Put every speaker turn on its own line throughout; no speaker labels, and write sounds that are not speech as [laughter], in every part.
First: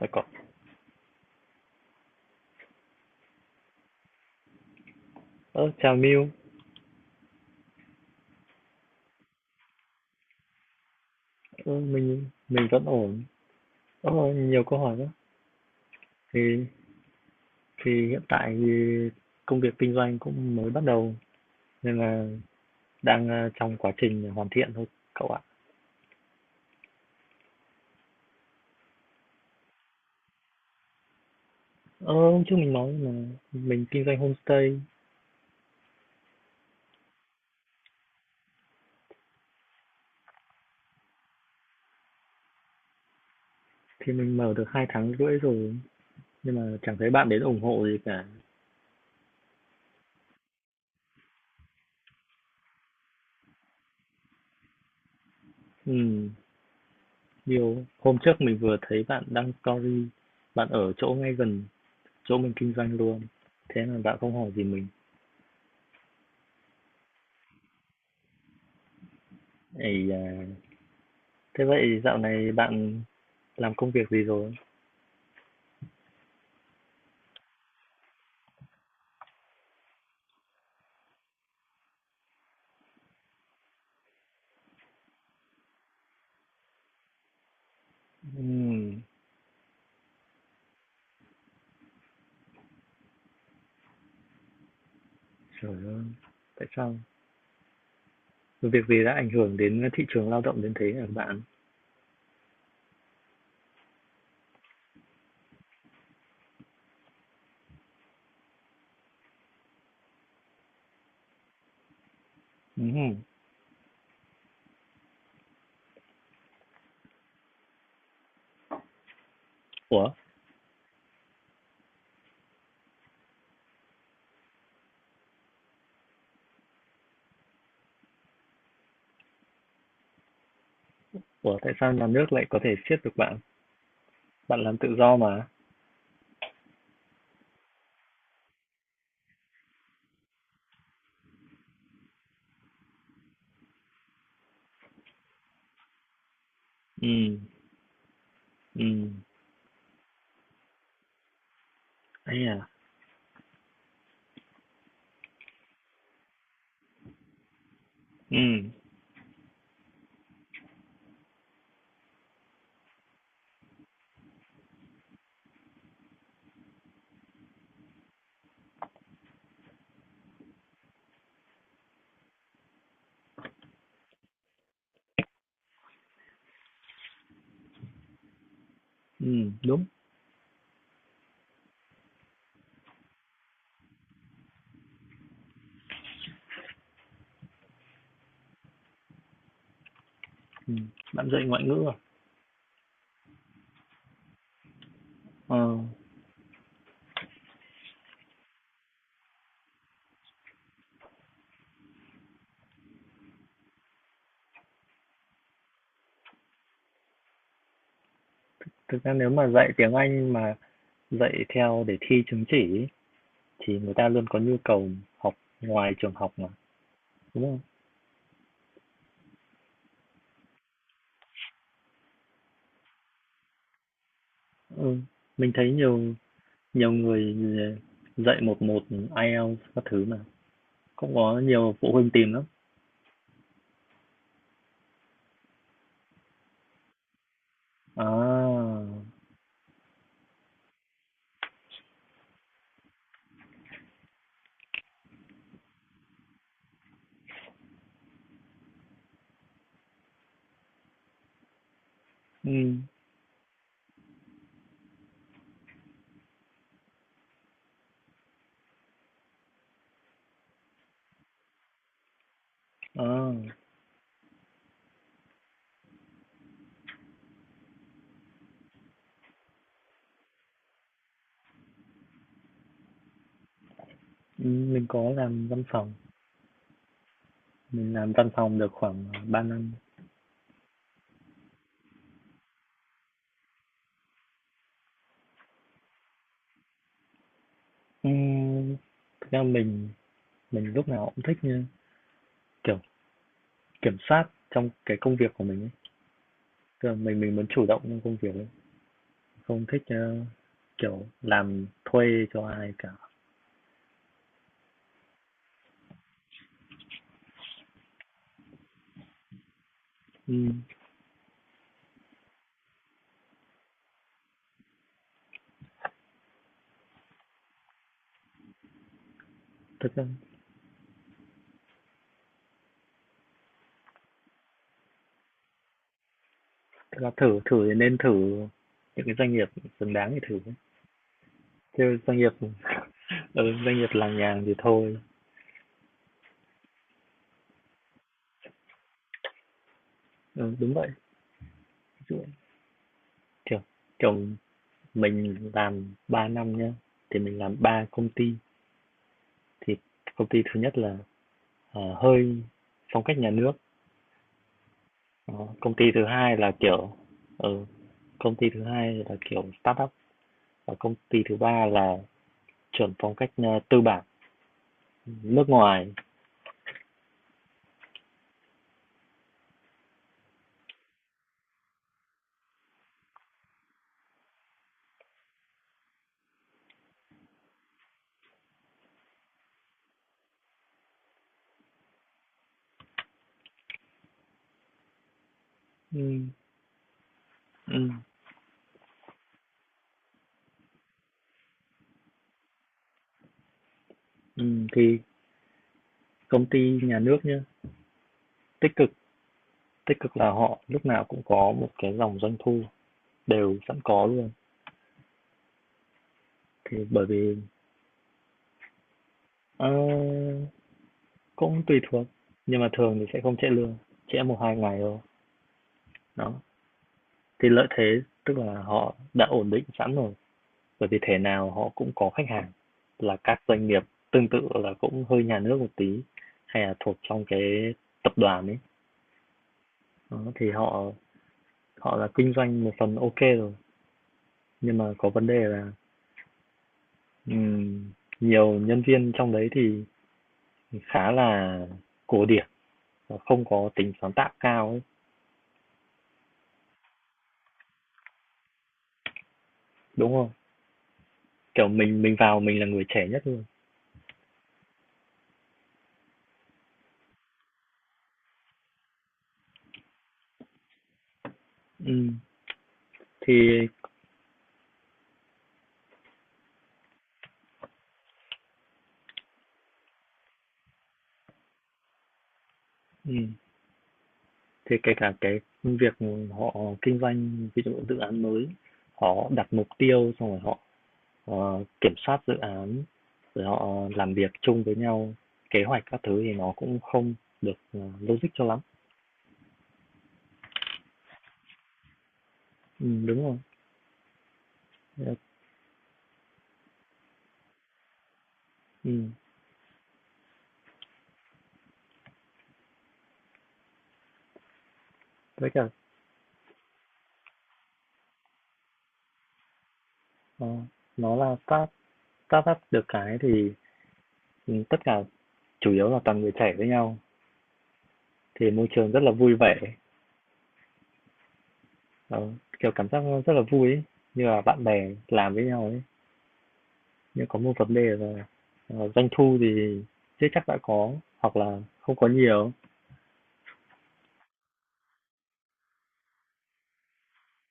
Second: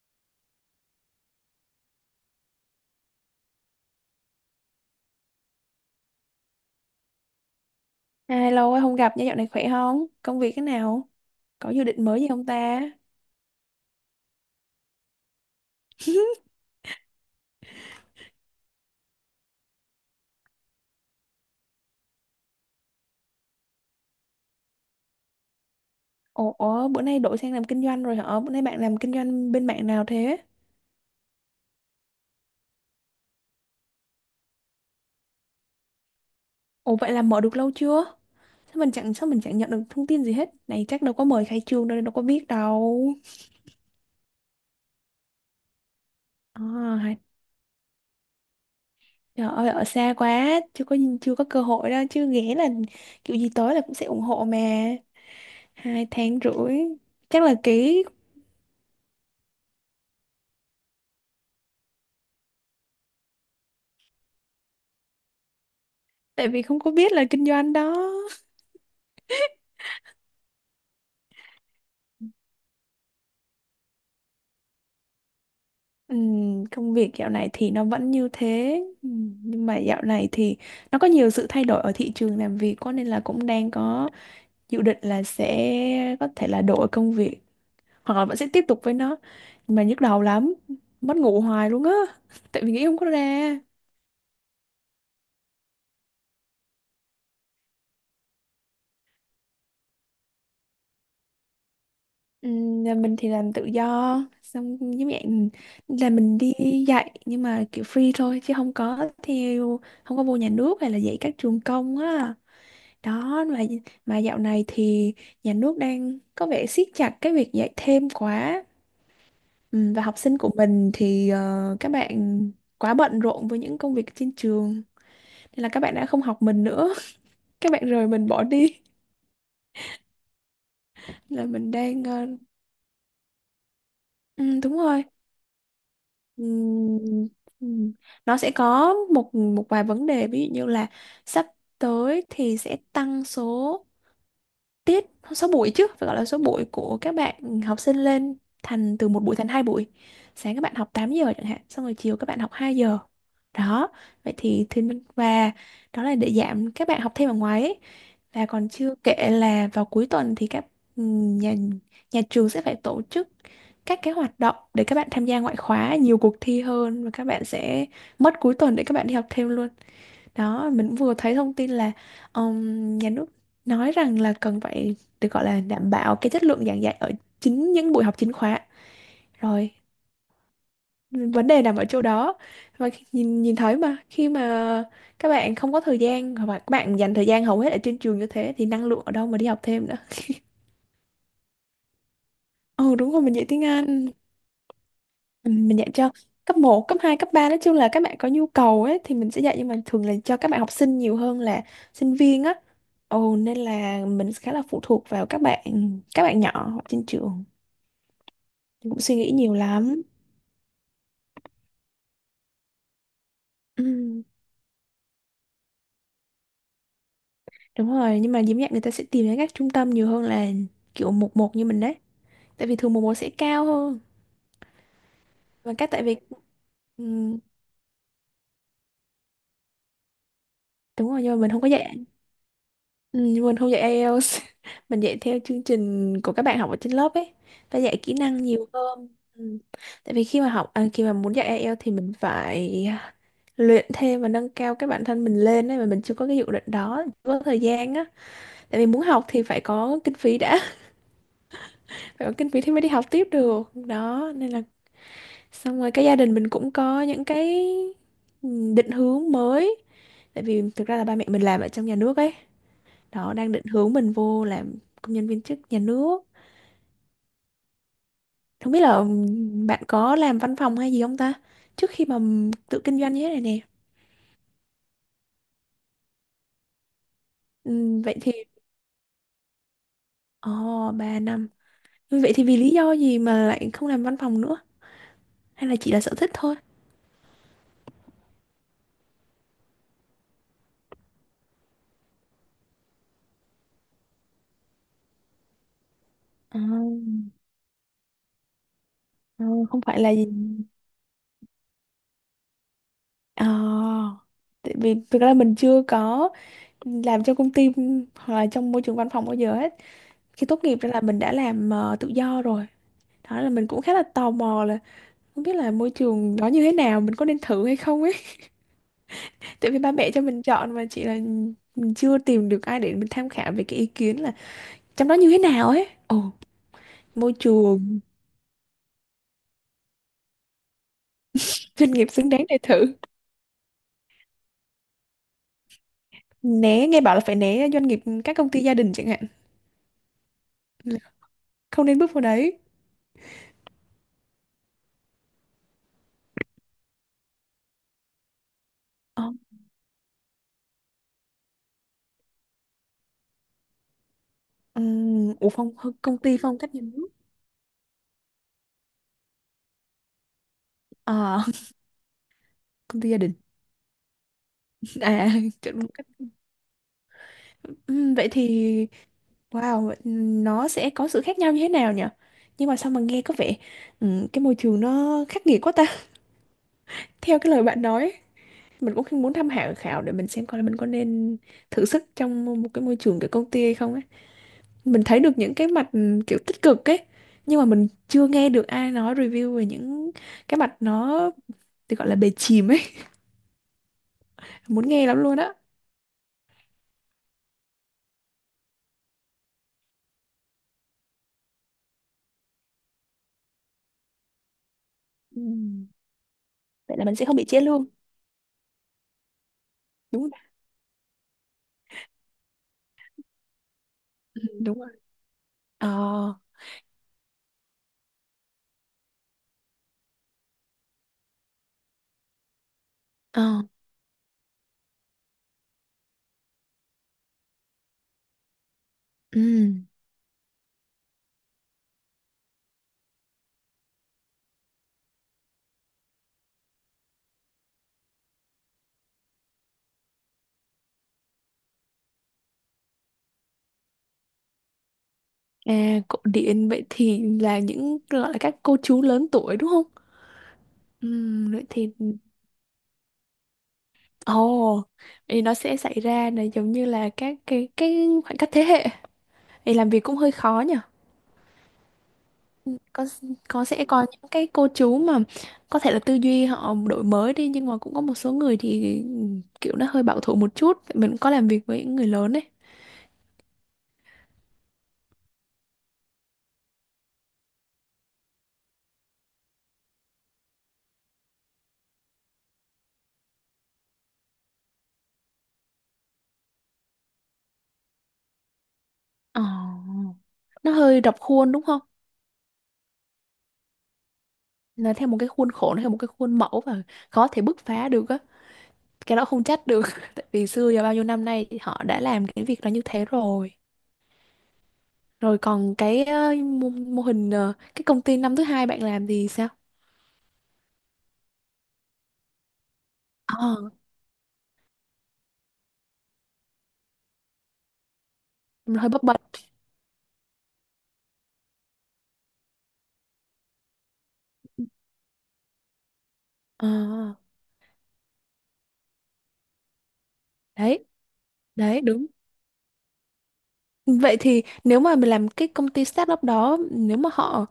Lại có Chào Miu.
À, lâu quá không gặp nha, dạo này khỏe không? Công việc thế nào? Có
ơ
dự định mới
mình
gì không
mình
ta?
vẫn ổn. Nhiều câu hỏi quá.
[laughs]
thì thì hiện tại thì công việc kinh doanh cũng mới bắt đầu, nên là đang trong quá trình hoàn thiện thôi cậu ạ.
Ủa, bữa nay đổi sang làm kinh doanh rồi hả? Bữa nay bạn làm kinh doanh bên mạng nào thế?
Hôm trước mình nói là mình kinh doanh homestay.
Ủa vậy là mở được lâu chưa? Sao mình chẳng nhận được thông tin gì hết? Này chắc đâu có mời khai trương đâu, đâu có biết đâu.
Thì mình mở được hai tháng rưỡi rồi, nhưng mà chẳng
À,
thấy
hay-
bạn đến ủng hộ gì cả.
trời ơi ở xa quá, chưa có cơ hội đâu chứ ghé là kiểu gì tới là cũng sẽ ủng hộ mà. Hai
Ừ,
tháng rưỡi chắc là
nhiều
ký,
hôm trước mình vừa thấy bạn đăng story, bạn ở chỗ ngay gần chỗ mình kinh doanh luôn, thế mà bạn không hỏi gì mình.
tại vì không có biết là kinh doanh đó.
Ấy à, thế vậy dạo này bạn làm công việc gì rồi?
Công việc dạo này thì nó vẫn như thế. Nhưng mà dạo này thì nó có nhiều sự thay đổi ở thị trường làm việc quá nên là cũng đang có dự định là sẽ có thể là đổi công việc hoặc là vẫn sẽ tiếp tục với
Ừm.
nó, nhưng mà nhức đầu lắm, mất ngủ hoài luôn á. [laughs] Tại vì nghĩ không có ra.
Trời ơi, tại sao? Việc gì đã ảnh hưởng đến thị trường lao động đến thế hả bạn?
Nhà mình thì làm tự do, xong giống dạng là mình đi dạy nhưng mà kiểu free thôi, chứ không có theo không có vô nhà nước hay là dạy các trường công á.
Ừm.
Đó, mà dạo này thì nhà nước đang có vẻ siết chặt cái việc dạy thêm quá. Ừ, và
Ủa,
học sinh của mình thì các bạn quá bận rộn với những công việc trên trường, nên là các bạn đã không học mình nữa. [laughs] Các bạn rời mình bỏ đi. Là
ủa,
mình
tại sao
đang
nhà nước lại có thể siết được bạn?
ừ,
Bạn làm
đúng
tự
rồi.
do mà.
Ừ, ừ. Nó sẽ có một một vài vấn đề, ví dụ như là sắp tới thì sẽ tăng số tiết, số buổi, chứ phải gọi là số buổi của các
Ừm.
bạn học sinh lên, thành từ một
Ừm.
buổi thành hai buổi. Sáng các bạn học 8 giờ chẳng hạn, xong rồi chiều các bạn
Ấy
học
à.
2 giờ. Đó, vậy thì thiên và đó là để giảm các bạn học thêm ở ngoài ấy. Và còn
Ừm.
chưa kể là vào cuối tuần thì các nhà nhà trường sẽ phải tổ chức các cái hoạt động để các bạn tham gia ngoại khóa, nhiều cuộc thi hơn, và các bạn sẽ mất cuối tuần để các bạn đi học thêm luôn. Đó, mình cũng vừa thấy thông tin là nhà nước nói rằng là cần phải được gọi là đảm bảo cái chất lượng giảng dạy ở chính những buổi học chính khóa.
Ừm.
Rồi,
Đúng.
vấn đề nằm ở chỗ đó. Và nhìn nhìn thấy mà khi mà các bạn không có thời gian, hoặc là các bạn dành thời gian hầu hết ở trên trường như thế, thì năng lượng ở đâu mà đi học thêm nữa.
Ừm. Bạn dạy ngoại ngữ à?
[laughs] Ừ đúng rồi, mình dạy tiếng Anh. Ừ,
Ờ,
mình dạy cho cấp một, cấp hai, cấp ba, nói chung là các bạn có nhu cầu ấy thì mình sẽ dạy, nhưng mà thường là cho các bạn học sinh nhiều hơn là sinh viên á. Ồ, nên là mình khá là phụ thuộc vào các bạn, các bạn nhỏ ở trên trường. Mình cũng
thực ra
suy
nếu
nghĩ
mà
nhiều
dạy tiếng
lắm.
Anh mà dạy theo để thi chứng chỉ ý, thì
Ừ,
người ta luôn có nhu cầu học ngoài trường học mà, đúng không?
đúng rồi, nhưng mà diễm nhạc người ta sẽ tìm đến các trung tâm nhiều hơn là kiểu một một như mình đấy. Tại vì thường một một sẽ cao hơn.
Ừ, mình thấy
Và các tại
nhiều
vì,
nhiều
ừ,
người dạy một một IELTS các thứ mà,
đúng
cũng
rồi nhưng
có
mà mình không có
nhiều phụ
dạy.
huynh tìm lắm.
Ừ, nhưng mình không dạy IELTS. [laughs] Mình dạy theo chương trình của các bạn học ở trên lớp ấy. Ta dạy kỹ năng nhiều
À.
hơn. Ừ. Tại vì khi mà muốn dạy IELTS thì mình phải luyện thêm và nâng cao cái bản thân mình lên ấy, mà mình chưa có cái dự định đó, chưa có thời gian á. Tại vì muốn học thì phải có kinh phí đã. Phải có kinh phí thì mới
Ừm.
đi học tiếp được, đó nên là xong rồi cái gia đình mình cũng có những cái định hướng mới. Tại vì thực ra là ba mẹ mình làm ở trong nhà nước ấy,
À.
đó đang định hướng mình vô làm công nhân viên chức nhà nước. Không biết là bạn có làm văn phòng hay gì không ta, trước khi mà tự kinh doanh như thế này nè.
Ừm. Mình có làm văn phòng, mình
Ừ,
làm
vậy
văn
thì
phòng được khoảng 3 năm.
ồ, oh, 3 năm. Ừ, vậy thì vì lý do gì mà lại không làm văn phòng nữa, hay là chỉ là sở thích thôi.
Ừm, thực ra mình lúc nào cũng thích như kiểu kiểm soát trong cái công việc của mình ấy,
À,
tức là mình muốn chủ động trong công việc ấy,
à,
không
không
thích
phải là gì.
kiểu làm thuê cho ai cả.
Ờ, tại vì thực ra mình chưa có làm trong công ty hoặc là trong môi trường văn phòng bao giờ hết. Khi tốt
Ừm.
nghiệp ra là mình đã làm tự do rồi. Đó là mình cũng khá là tò mò là không biết là môi trường đó như thế nào, mình có nên thử hay không ấy. [laughs] Tại vì ba
thực ra
mẹ cho mình chọn, mà chỉ là mình chưa tìm được ai để mình tham khảo về cái ý kiến là trong đó như thế nào ấy. Ồ,
Thật ra
môi
thử thử thì nên
trường
thử những cái doanh nghiệp xứng đáng thì thử,
doanh
chứ
nghiệp
doanh
xứng
nghiệp
đáng để thử.
[laughs] ừ, doanh nghiệp làng nhàng thì thôi.
Né, nghe bảo là phải né doanh nghiệp các công ty gia đình chẳng hạn.
Ừ, đúng vậy.
Là không nên
Ví
bước vào
dụ
đấy.
kiểu kiểu mình làm 3 năm nhá, thì mình làm 3 công ty,
Ờ.
thì công ty thứ nhất là, hơi phong cách nhà nước.
Ừ,
Đó,
ủa,
công ty thứ
công
hai
ty
là,
phong cách nhà
kiểu
nước.
ừ, công ty thứ hai là, kiểu, startup, và công ty thứ
À,
ba là
[laughs]
chuẩn
công ty
phong
gia
cách,
đình,
tư bản,
à
nước
[laughs] kiểu đúng
ngoài.
cách. Ừ, vậy thì, wow, nó sẽ có sự khác nhau như thế nào nhỉ? Nhưng mà sao mà nghe có vẻ, ừ, cái môi trường nó khắc nghiệt quá ta. [laughs] Theo cái lời bạn nói, mình cũng muốn tham khảo khảo để mình xem coi là mình có nên thử sức trong một cái môi trường kiểu công ty hay không ấy. Mình thấy được những cái mặt
Ừm.
kiểu tích cực ấy, nhưng mà mình
Ừm.
chưa nghe được ai nói review về những cái mặt nó thì gọi là bề chìm ấy.
Ừm.
[laughs] Muốn
Thì
nghe lắm luôn á.
công ty nhà nước nhá, tích cực, tích cực là họ lúc nào cũng có một cái dòng doanh thu đều sẵn có luôn.
Ừm,
Thì
Vậy là
bởi
mình sẽ
vì
không bị chia lương
ờ,
đúng không?
Cũng tùy thuộc, nhưng mà thường thì sẽ không trễ lương, trễ một
Ừ,
hai ngày
đúng rồi.
thôi.
Ờ.
Đó, thì lợi thế tức là họ đã ổn định sẵn rồi, bởi vì thế nào họ cũng có khách hàng là
Ờ.
các doanh nghiệp tương tự, là cũng hơi nhà nước một tí hay là thuộc trong cái tập đoàn ấy.
Ừ.
Đó, thì họ họ là kinh doanh một phần ok rồi, nhưng mà có vấn đề là Ừm, nhiều nhân viên trong đấy thì khá là cổ điển và không có tính sáng tạo cao ấy,
À, cổ điển, vậy thì là những gọi là các cô chú lớn tuổi đúng không?
đúng không?
Ừ, vậy
Kiểu
thì
mình vào mình là người trẻ nhất luôn.
ồ, oh, thì nó sẽ xảy ra là giống như là các cái khoảng cách thế hệ, thì làm việc cũng hơi khó nhỉ.
Ừm,
Có có
thì
sẽ có những cái cô chú mà có thể là tư duy họ đổi mới đi, nhưng mà cũng có một số người thì kiểu nó hơi bảo thủ một chút, mình cũng có làm việc với những người lớn đấy.
ừm, thì kể cả cái việc họ kinh doanh ví dụ dự án mới, họ đặt mục tiêu xong rồi họ kiểm soát dự án, rồi họ làm việc chung với nhau, kế hoạch các thứ thì nó cũng không được logic cho lắm.
Ờ, nó hơi rập khuôn đúng không?
Đúng rồi.
Nó theo
Ờ.
một cái khuôn khổ, nó theo một cái khuôn mẫu, và khó thể bứt phá được á.
Ừ,
Cái đó không trách được, [laughs] tại vì xưa và bao nhiêu năm nay thì họ đã làm cái việc đó như thế rồi. Rồi
với cả
còn cái mô, mô hình, cái công ty năm thứ hai bạn làm thì sao?
ờ, nó là start start up, được cái thì
Ờ,
tất cả chủ yếu là toàn người trẻ với nhau, thì môi
hơi
trường rất
bấp
là
bênh.
vui vẻ. Ờ, kiểu cảm giác rất là vui ấy, như là bạn bè làm với nhau ấy.
Ờ,
Nhưng có một vấn đề là doanh thu thì chưa chắc đã
đấy,
có, hoặc là
đấy
không
đúng.
có nhiều.
Vậy thì nếu mà mình làm cái công ty startup đó, nếu mà họ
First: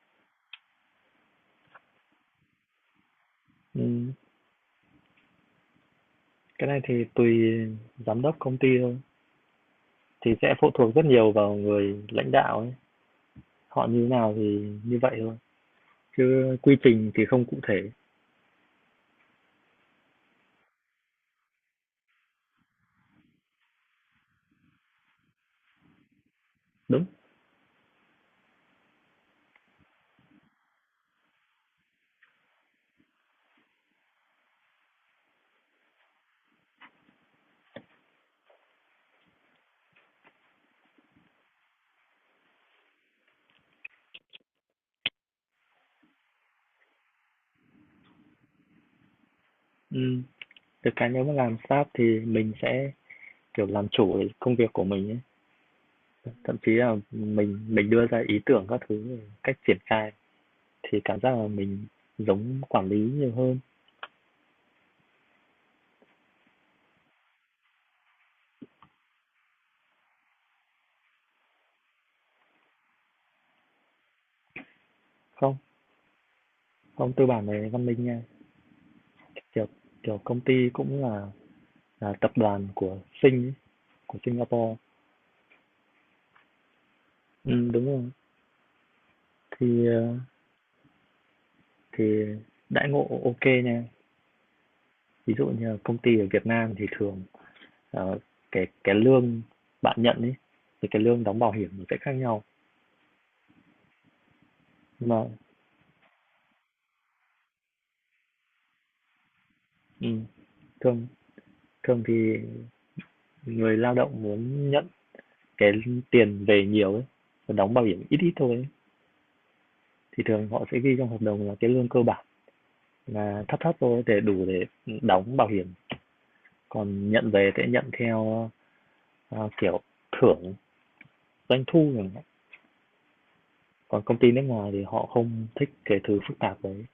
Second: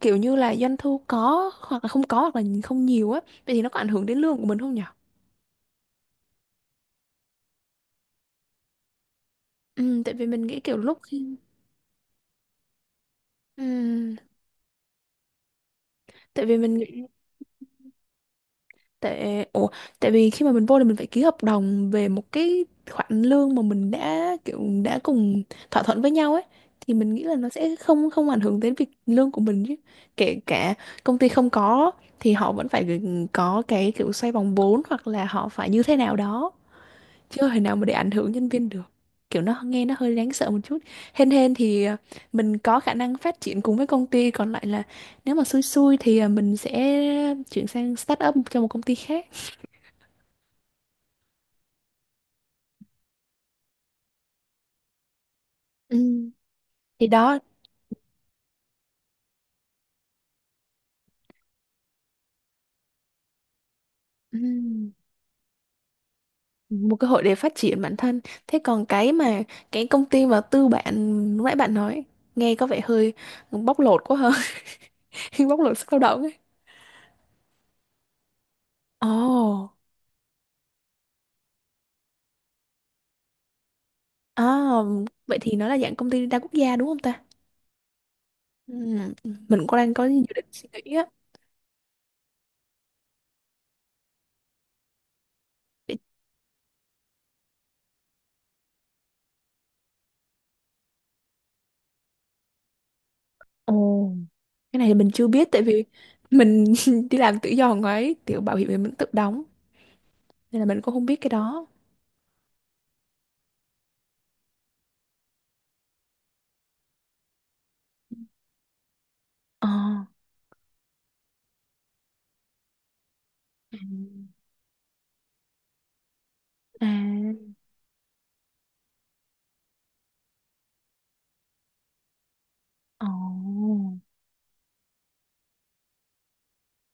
kiểu như là doanh thu có hoặc là không có hoặc là không nhiều á, vậy thì nó có ảnh hưởng
Ừ,
đến lương của mình không nhỉ?
cái này thì tùy giám đốc công ty thôi,
Tại vì
thì
mình
sẽ
nghĩ
phụ
kiểu
thuộc
lúc
rất nhiều
khi,
vào người lãnh đạo ấy, họ như thế
ừm,
nào thì như vậy thôi,
tại
chứ
vì mình
quy
nghĩ,
trình thì không cụ thể.
tại ủa, tại vì khi mà mình vô thì mình phải ký hợp đồng về một cái khoản lương mà mình đã kiểu đã cùng thỏa thuận với nhau ấy, thì
Đúng.
mình nghĩ là nó sẽ không không ảnh hưởng đến việc lương của mình chứ. Kể cả công ty không có thì họ vẫn phải có cái kiểu xoay vòng vốn hoặc là họ phải như thế nào đó, chưa thể nào mà để ảnh hưởng nhân viên được. Kiểu nó nghe nó hơi đáng sợ một chút. Hên hên thì, à, mình có khả năng phát triển cùng với công ty. Còn lại là nếu mà xui xui thì, à, mình sẽ chuyển sang start up cho một công ty khác.
Ừ, được cái nếu mà làm staff thì mình sẽ kiểu làm chủ cái công việc của mình ấy.
Ừ.
Thậm chí là
Thì đó.
mình đưa ra ý tưởng các thứ, cách triển khai, thì cảm giác là mình giống quản lý nhiều hơn.
Ừ. Một cơ hội để phát triển bản thân. Thế còn cái mà cái công ty mà tư bản lúc nãy bạn nói, nghe có vẻ hơi bóc lột quá hơn. [laughs]
Không,
Bóc lột sức lao động ấy.
không, tư bản này văn minh nha. Kiểu
Ồ.
Kiểu công ty cũng là tập đoàn của Sing ấy, của Singapore.
À, vậy thì nó là dạng công ty đa quốc gia đúng không ta?
Ừ, đúng rồi.
Ừ, mình cũng
Thì
đang có
ờ,
dự định suy nghĩ á.
thì đãi ngộ ok nha. Ví dụ như là công
Để-.
ty ở Việt Nam thì thường ờ, cái lương bạn nhận ấy, thì cái lương đóng bảo hiểm nó sẽ khác nhau.
Ồ. Cái này thì
Nhưng
mình
Mà
chưa biết, tại vì mình [laughs] đi làm tự do ngoài ấy, kiểu bảo hiểm thì mình tự đóng,
ừ,
nên là mình cũng
thường
không biết cái đó.
thường thì người lao động muốn nhận cái tiền về nhiều ấy, còn đóng bảo hiểm ít ít thôi ấy,
Ờ.
thì thường họ sẽ ghi trong hợp đồng là cái lương cơ bản là thấp thấp
Ừ.
thôi để đủ để đóng bảo hiểm,
À.
còn nhận về sẽ nhận theo à, kiểu thưởng doanh thu chẳng hạn.
Ồ.
Còn công ty nước ngoài thì họ không thích cái thứ phức tạp đấy,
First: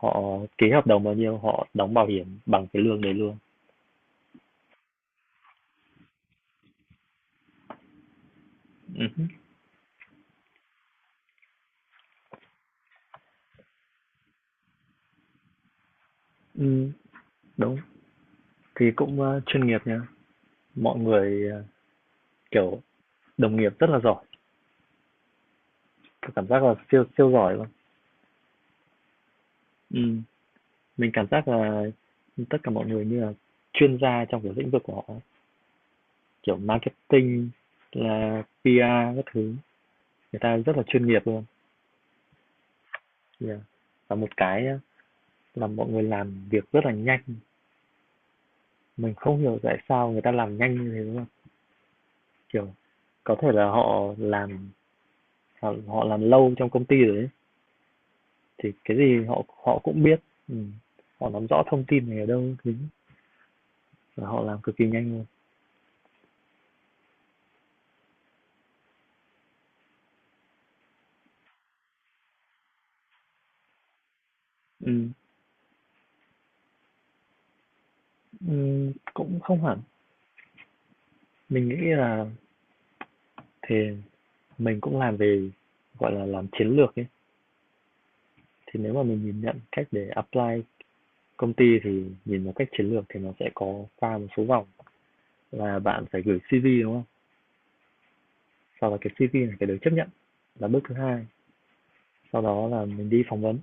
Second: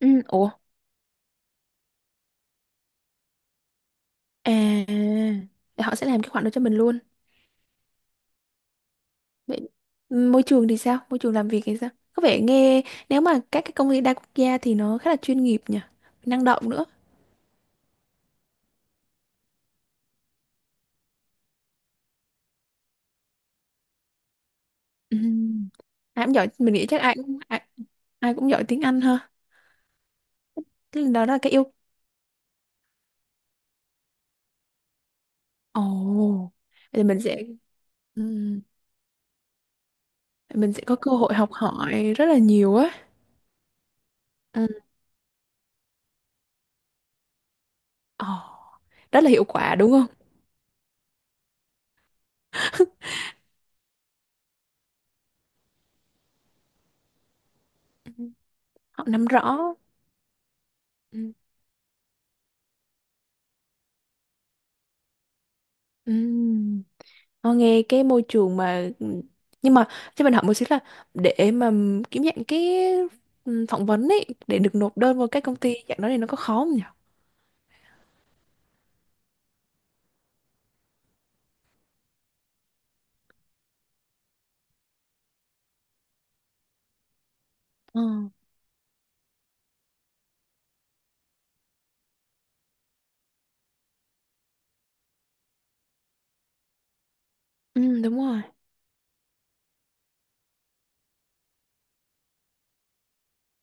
Ừ, ủa,
ký hợp đồng bao nhiêu họ đóng bảo hiểm bằng cái lương đấy luôn.
à, để họ sẽ làm cái khoản đó cho mình luôn.
Ừ.
Vậy môi trường thì sao, môi trường làm việc thì sao, có vẻ nghe nếu mà các cái công ty đa quốc gia thì nó khá là chuyên nghiệp nhỉ, năng động nữa.
Ừ, đúng, thì cũng chuyên nghiệp nha, mọi người kiểu đồng nghiệp rất là giỏi,
Ừ. Ai
tôi
cũng
cảm
giỏi,
giác là
mình nghĩ chắc
siêu
ai
siêu
cũng
giỏi
ai,
luôn.
ai cũng giỏi tiếng Anh ha.
Ừ,
Thế
mình
đó
cảm
là
giác
cái yêu.
là tất cả mọi người như là chuyên gia trong cái lĩnh vực của họ ấy.
Ồ,
Kiểu
thì mình sẽ,
marketing là
ừm,
PR các thứ, người ta
mình
rất
sẽ
là
có
chuyên
cơ
nghiệp
hội
luôn.
học hỏi rất là nhiều á.
Yeah. Và một cái
Ừ.
á, là mọi người làm việc rất là nhanh,
Ồ,
mình
rất là
không
hiệu
hiểu
quả
tại
đúng không?
sao người ta làm nhanh như thế, đúng không? Kiểu có thể là họ làm lâu trong công ty rồi ấy,
Ừ.
thì cái
Họ
gì
nắm
họ
rõ.
họ cũng biết. Ừ, họ
Ừ.
nắm rõ thông tin này ở đâu thứ và họ làm cực kỳ nhanh luôn.
Ừm. Ờ, nghe cái môi trường mà, nhưng mà cho mình hỏi một xíu là để mà, kiếm dạng cái, phỏng vấn ấy để được
Ừ.
nộp đơn vào các công ty dạng đó thì nó có khó không nhỉ?
Cũng không hẳn. Mình nghĩ là thì mình cũng làm về, gọi là, làm chiến lược ấy,
Ờ.
thì nếu mà mình nhìn nhận cách để apply công ty thì nhìn vào cách chiến lược thì nó sẽ có qua một số vòng, là bạn phải gửi CV, đúng không?
Ừ, đúng rồi.
Sau đó cái CV này phải được chấp nhận là bước thứ hai, sau đó là mình đi phỏng vấn.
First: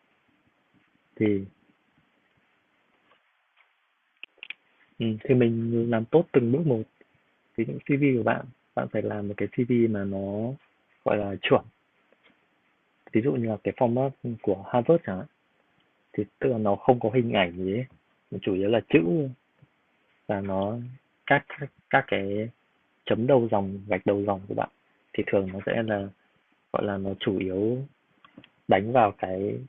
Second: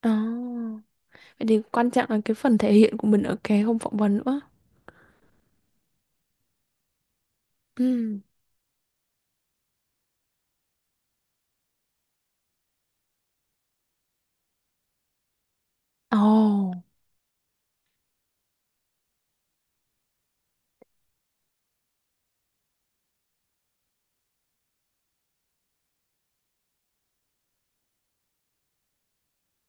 Ờ.
Thì,
Vậy thì quan trọng là cái phần thể hiện của mình ở cái hôm phỏng vấn nữa.
thì mình làm tốt từng bước một. Ví dụ CV
Ừ.
của bạn, bạn phải làm một cái CV mà nó, gọi là, chuẩn, ví dụ như là cái format, của Harvard chẳng hạn.
Ồ.
Thì tức là nó không có hình ảnh gì ấy, nó chủ yếu là chữ, và nó các cái chấm đầu dòng gạch đầu dòng của bạn thì thường nó sẽ là gọi là nó chủ yếu đánh vào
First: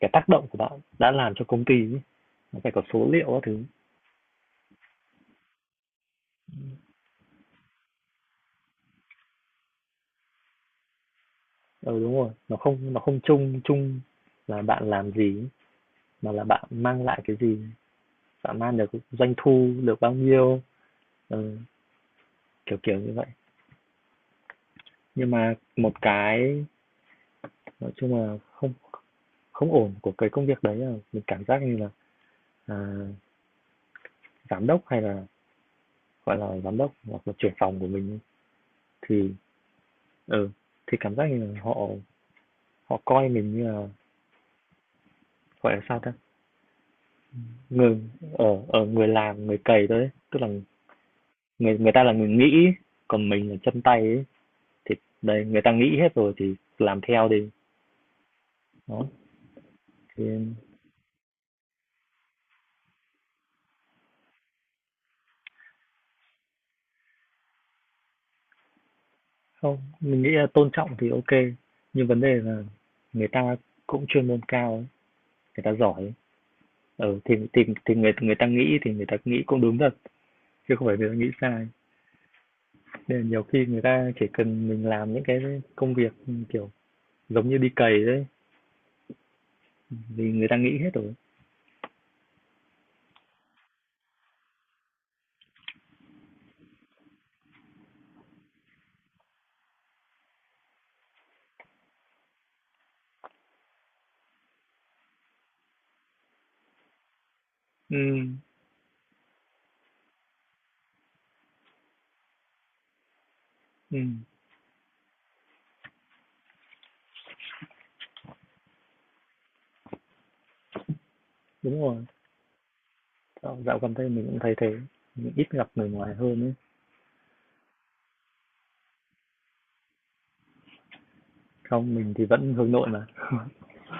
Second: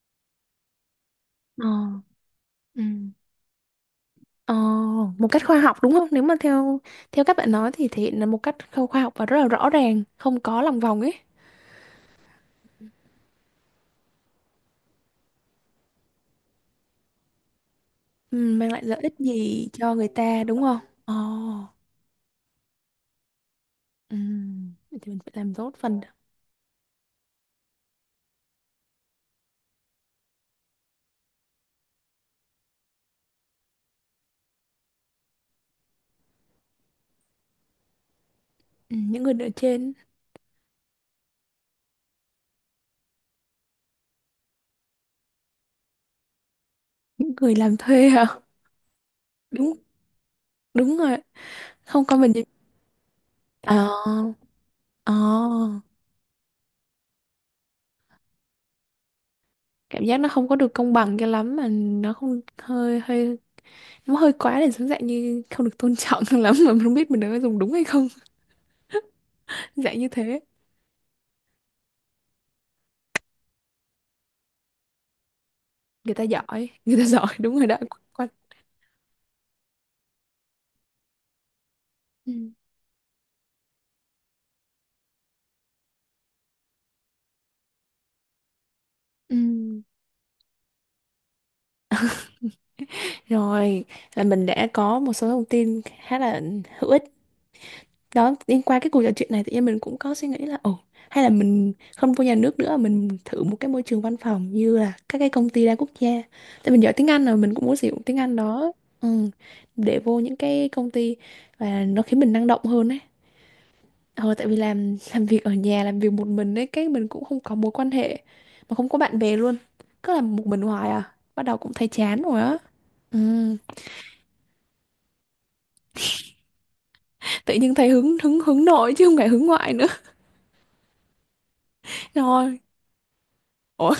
cái tác động của bạn đã làm cho công
Ờ.
ty ấy. Nó phải có
Ừ.
số liệu các thứ.
Ờ, một cách khoa học đúng không? Nếu mà theo, theo các bạn nói thì thể hiện là một cách khoa học và rất là rõ ràng, không có lòng vòng ấy.
Ừ đúng rồi, nó không chung chung là bạn làm gì, mà là bạn mang lại cái gì,
Ừ,
bạn
mang
mang
lại
được
lợi ích
doanh
gì
thu
cho
được
người
bao
ta
nhiêu.
đúng không? Ồ,
Ừ, kiểu kiểu như vậy.
ừ. Vậy thì mình
Nhưng
phải
mà
làm tốt
một
phần đó.
cái nói chung là không không ổn của cái công việc đấy là mình cảm giác như là à, giám đốc hay là gọi là giám đốc hoặc là trưởng phòng của mình,
Ừ, những
thì
người ở trên,
ừ thì cảm giác như là họ họ coi mình như là, gọi là sao ta,
những người làm
người
thuê hả?
ở ở người làm người
Đúng,
cày thôi ấy, tức là
đúng rồi.
người người ta
Không
là
có
người
mình gì.
nghĩ, còn mình là chân
Ờ,
tay ấy, thì
ờ.
đây người ta nghĩ hết rồi thì làm theo đi. Đó,
Cảm giác nó không
thì
có được công bằng cho lắm, mà nó không, hơi hơi, nó hơi quá, để giống dạng như không được tôn trọng [laughs] lắm, mà mình không biết mình đã dùng đúng hay không. [laughs]
không
Dạng như
mình nghĩ
thế.
là tôn trọng thì ok, nhưng vấn đề là người ta cũng chuyên môn cao ấy, người ta giỏi ấy.
Người ta giỏi, người ta [laughs]
Ừ,
giỏi
thì
đúng
thì
rồi đó.
thì người
Quá-.
người ta nghĩ cũng đúng thật, chứ không phải người ta nghĩ sai.
Ừ.
Nên là nhiều khi người ta chỉ cần mình làm những cái công việc kiểu giống như đi cày đấy,
Ừ.
thì người ta nghĩ hết rồi.
Rồi, là mình đã có một số thông tin khá là hữu ích. Đó, liên qua cái cuộc trò chuyện này tự nhiên mình cũng có suy nghĩ là, ồ, hay là mình không vô nhà nước nữa, mình thử một cái môi trường văn phòng như là các cái công ty đa quốc gia. Tại mình giỏi tiếng Anh rồi, mình cũng muốn sử
Ừ.
dụng tiếng Anh đó. Ừ, để vô những cái công ty và nó khiến mình năng động hơn ấy.
Ừ,
Ờ, tại vì làm việc ở nhà, làm việc một mình ấy cái mình cũng không có mối quan hệ, mà không có bạn bè luôn, cứ làm một mình hoài à, bắt đầu cũng
đúng
thấy
rồi,
chán rồi á. Ừ.
dạo gần đây mình cũng thấy thế, mình ít gặp người ngoài hơn ấy.
Tự nhiên thấy hứng hứng hứng nội chứ không phải hứng ngoại nữa.
Không mình
[laughs]
thì vẫn
Rồi.
hướng nội mà [laughs]
Ủa,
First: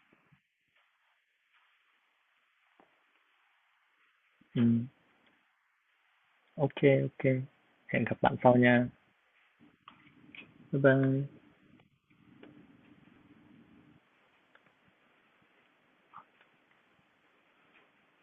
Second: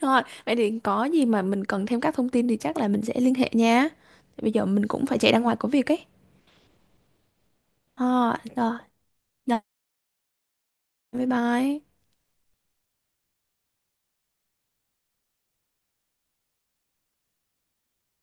rồi vậy thì có gì mà mình cần thêm các thông tin thì chắc là mình sẽ liên hệ nha. Bây
ừ,
giờ mình cũng phải chạy ra ngoài có việc ấy.
ok, ok, hẹn gặp
Ờ,
bạn sau
rồi.
nha.
Rồi.
Bye
Bye
bye.
bye.